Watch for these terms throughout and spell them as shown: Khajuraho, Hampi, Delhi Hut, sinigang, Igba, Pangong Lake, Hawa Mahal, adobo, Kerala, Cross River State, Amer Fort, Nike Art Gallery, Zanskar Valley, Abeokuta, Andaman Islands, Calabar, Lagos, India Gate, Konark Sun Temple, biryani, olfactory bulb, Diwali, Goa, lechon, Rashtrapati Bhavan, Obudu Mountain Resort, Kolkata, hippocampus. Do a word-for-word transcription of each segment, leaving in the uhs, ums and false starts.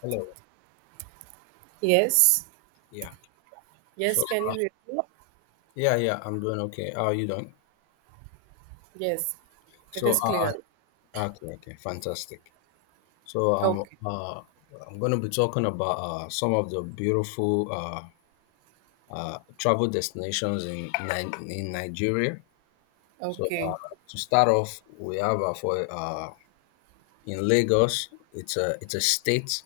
Hello. Yes. Yeah. So, Yes, can uh, you hear me? yeah, yeah, I'm doing okay. How are you doing? Yes. So, It is uh, clear. okay, okay, fantastic. So, um, Okay. uh, I'm going to be talking about uh, some of the beautiful uh, uh, travel destinations in Ni- in Nigeria. So, uh, Okay. to start off, we have uh, for uh, in Lagos. It's a it's a state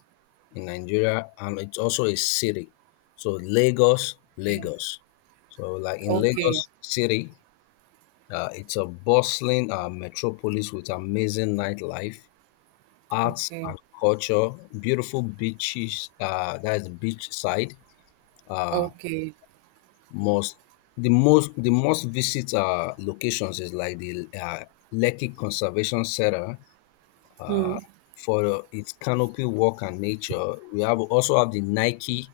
in Nigeria, and it's also a city. So, Lagos, Lagos. So, like in Okay. Lagos City, Uh, it's a bustling uh, metropolis with amazing nightlife, arts Okay. and culture, beautiful beaches. Uh, that is beachside. Uh, Okay. most the most the most visit uh, locations is like the uh, Lekki Conservation Center. Uh, Hmm. for its canopy walk and nature, we have also have the Nike,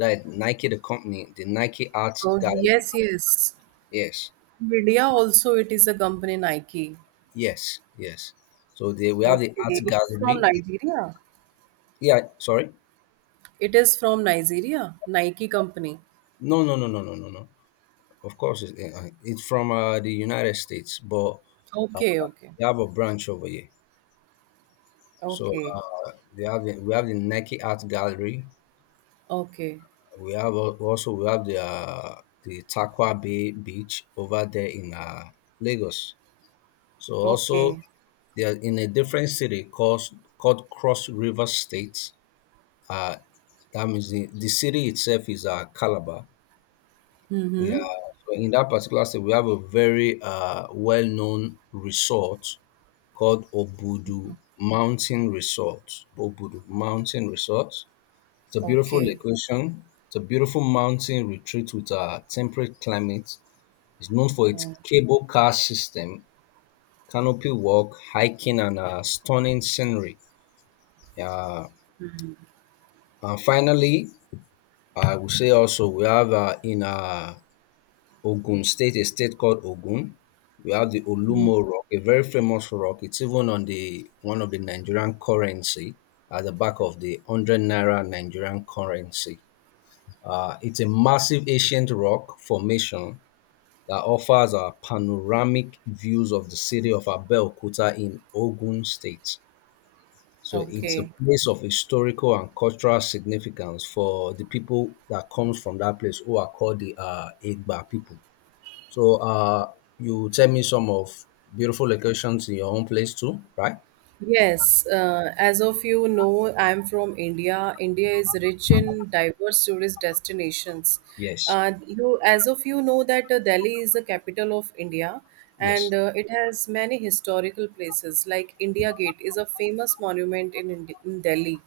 that Nike the company, the Nike Arts Oh Gallery. yes, yes. Yes, India also it is a company Nike. yes, yes. So they, we have the Arts Okay. It is from Gallery. Nigeria. Yeah, sorry. It is from Nigeria. Nike company. No, no, no, no, no, no, no. Of course, it's, uh, it's from uh, the United States, but uh, Okay, okay. they have a branch over here. So Okay. uh, they have the, we have the Nike Art Gallery. Okay. We have al- also we have the uh, the Takwa Bay Beach over there in uh, Lagos. So also Okay. they are in a different city called called Cross River State. Uh, that means the, the city itself is uh, Calabar. Yeah, Mm-hmm. so in that particular state, we have a very uh, well-known resort called Obudu Mountain Resort. Obudu Mountain Resort. It's a beautiful Okay. location. It's a beautiful mountain retreat with a temperate climate. It's known for its Mm. cable car system, canopy walk, hiking, and uh, stunning scenery. Yeah, and finally, I would say also we have uh, in uh, Ogun State, a state called Ogun. We have the Olumo Rock, a very famous rock. It's even on the one of the Nigerian currency at the back of the one hundred naira Nigerian currency. Uh, it's a massive ancient rock formation that offers a panoramic views of the city of Abeokuta in Ogun State. So it's a Okay. place of historical and cultural significance for the people that comes from that place who are called the uh, Igba people. So uh, you tell me some of beautiful locations in your own place too, right? Yes, uh, as of you know, I'm from India. India is rich in diverse tourist destinations. Yes, Uh, you, as of you know, that uh, Delhi is the capital of India, yes, and uh, it has many historical places. Like India Gate is a famous monument in, Indi- in Delhi.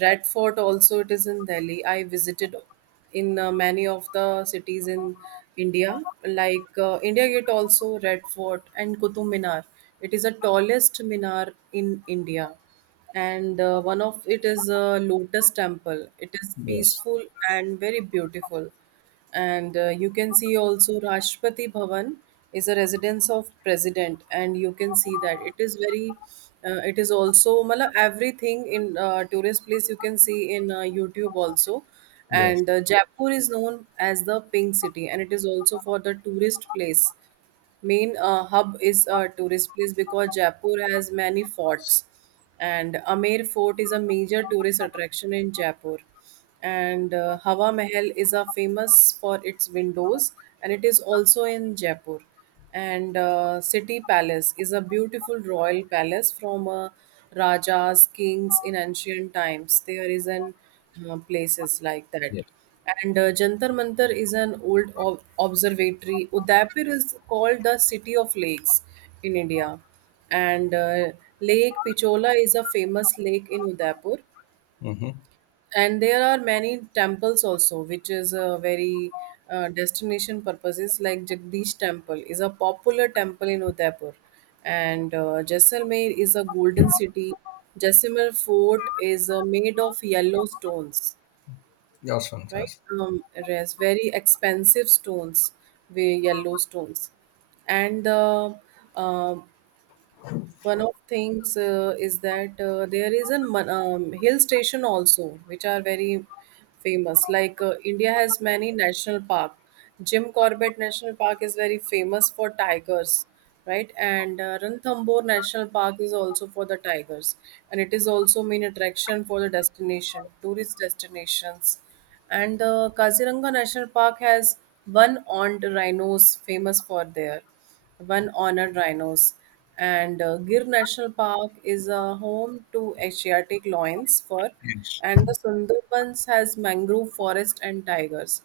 Red Fort also it is in Delhi. I visited in uh, many of the cities in India, like uh, India Gate, also Red Fort and Qutub Minar. It is the tallest minar in India, and uh, one of it is a Lotus Temple. It is yes. peaceful and very beautiful and uh, you can see also Rashtrapati Bhavan is a residence of president and you can see that it is very uh, it is also mala everything in uh, tourist place you can see in uh, YouTube also Yes. and uh, Jaipur is known as the pink city and it is also for the tourist place main uh, hub is a tourist place because Jaipur has many forts, and Amer Fort is a major tourist attraction in Jaipur. And uh, Hawa Mahal is a famous for its windows, and it is also in Jaipur. And uh, City Palace is a beautiful royal palace from uh, rajas, kings in ancient times. There is an uh, places like that Yes, and uh, Jantar Mantar is an old ob- observatory. Udaipur is called the city of lakes in India. And uh, Lake Pichola is a famous lake in Udaipur. mm-hmm. And there are many temples also, which is a very uh, destination purposes like Jagdish Temple is a popular temple in Udaipur. And uh, Jaisalmer is a golden city. Jaisalmer fort is uh, made of yellow stones, That's right? fantastic. Um, yes, very expensive stones, very yellow stones, and the um one of things uh, is that uh, there is a mon- um, hill station also which are very famous like uh, india has many national park jim corbett national park is very famous for tigers, right, and uh, ranthambore national park is also for the tigers and it is also main attraction for the destination tourist destinations and the kaziranga national park has one armed rhinos famous for there one honored rhinos. And uh, Gir National Park is a home to Asiatic lions, fur, Yes, and the Sundarbans has mangrove forest and tigers.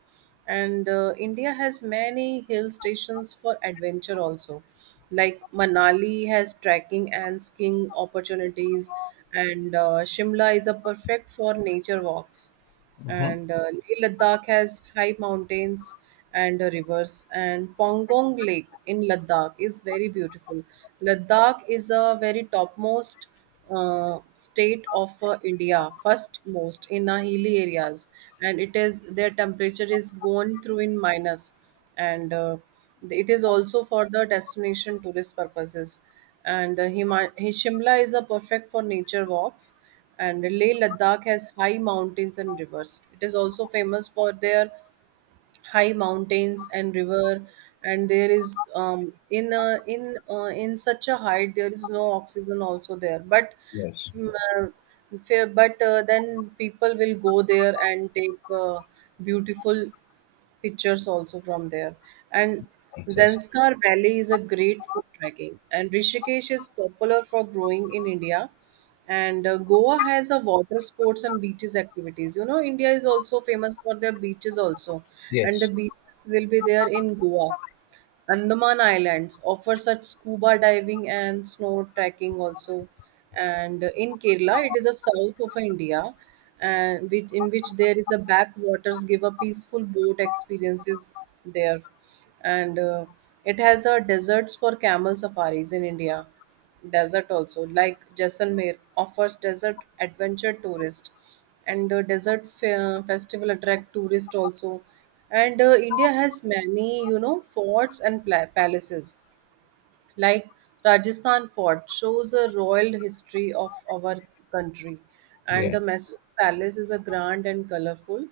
And uh, India has many hill stations for adventure also. Like Manali has trekking and skiing opportunities, and uh, Shimla is a perfect for nature walks mm-hmm. and uh, Leh Ladakh has high mountains and uh, rivers, and Pongong Lake in Ladakh is very beautiful. Ladakh is a very topmost uh, state of uh, India, first most in uh, hilly areas, and it is their temperature is gone through in minus, and uh, it is also for the destination tourist purposes and uh, Hima- Shimla is a perfect for nature walks. And Leh Ladakh has high mountains and rivers. It is also famous for their high mountains and river. And there is um, in uh, in uh, in such a height there is no oxygen also there. But Yes. mm, uh, fa- but uh, then people will go there and take uh, beautiful pictures also from there. And Fantastic. Zanskar Valley is a great for trekking, and Rishikesh is popular for growing in India. And uh, Goa has a water sports and beaches activities. You know, India is also famous for their beaches also, and the Yes. beaches will be there in Goa. Andaman Islands offer such scuba diving and snow trekking also. And in Kerala, it is a south of India, and which in which there is a backwaters give a peaceful boat experiences there, and uh, it has a deserts for camel safaris in India desert also like jaisalmer offers desert adventure tourist and the desert fe- festival attract tourist also and uh, india has many you know forts and pla- palaces like Rajasthan fort shows a royal history of our country and the Yes. Mysore palace is a grand and colorful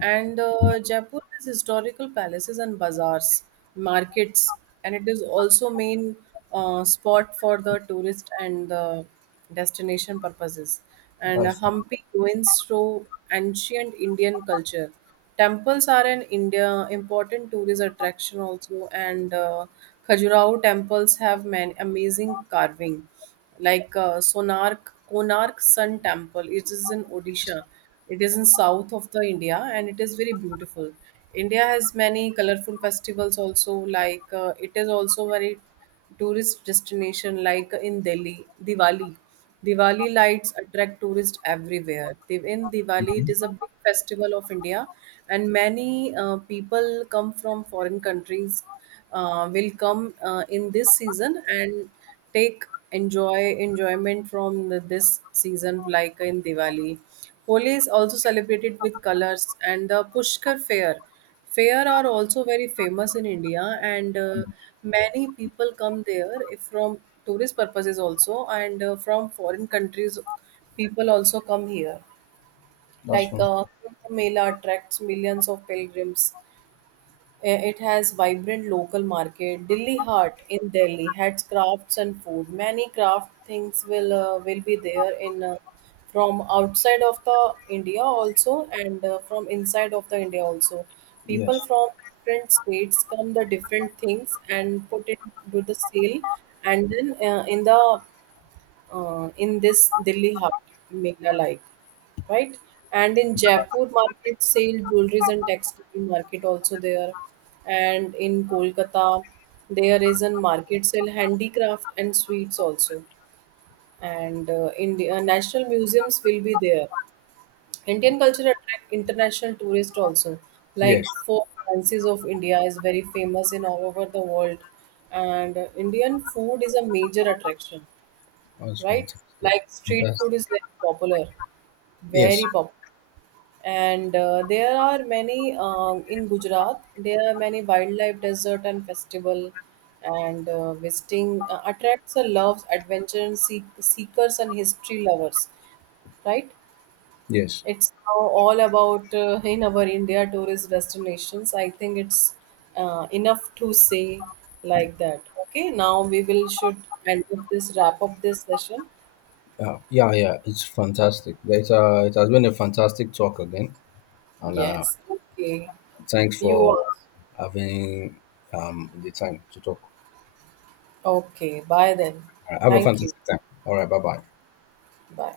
and uh, Jaipur has historical palaces and bazaars markets and it is also main uh, spot for the tourist and the destination purposes. And That's Hampi ruins show ancient Indian culture. Temples are in India important tourist attraction also, and uh, Khajuraho temples have many amazing carving, like uh, Sonark Konark Sun Temple. It is in Odisha. It is in south of the India, and it is very beautiful. India has many colorful festivals also, like uh, it is also very tourist destination like in Delhi, Diwali. Diwali lights attract tourists everywhere. Div- In Diwali, it mhm. is a big festival of India, and many uh, people come from foreign countries uh, will come uh, in this season and take enjoy enjoyment from the, this season like in Diwali. Holi is also celebrated with colors and the Pushkar fair Fair are also very famous in India, and uh, many people come there if from tourist purposes also, and uh, from foreign countries, people also come here. That's Like fun. uh, Kumbh Mela attracts millions of pilgrims. Eh, it has vibrant local market. Delhi Heart in Delhi has crafts and food. Many craft things will uh, will be there in uh, from outside of the India also and uh, from inside of the India also. Yes. People from different states come the different things and put it to the sale and then uh, in the uh, in this Delhi Hut, Mela like, right? And in Jaipur market, sale jewelries and textile market also there. And in Kolkata, there is a market sale handicraft and sweets also. And uh, in the uh, national museums will be there. Indian culture attract international tourists also. Yes. Like Four Fancies of India is very famous in all over the world, and uh, Indian food is a major attraction, That's right? fantastic. Like street Fantastic. food is very popular, Yes. very popular. And uh, there are many uh, in Gujarat. There are many wildlife desert and festival, and uh, visiting uh, attracts a loves adventure and seek, seekers and history lovers, right? Yes. It's now all about uh, in our India tourist destinations. I think it's uh, enough to say like that. Okay, now we will should end up this wrap up this session. Yeah. Yeah. Yeah. It's fantastic. It's, uh, it has been a fantastic talk again, and uh, Yes. Okay. thanks You for are. having um, the time to talk. Okay. Bye then. I have a Thank you. fantastic time. All right, bye bye. Bye.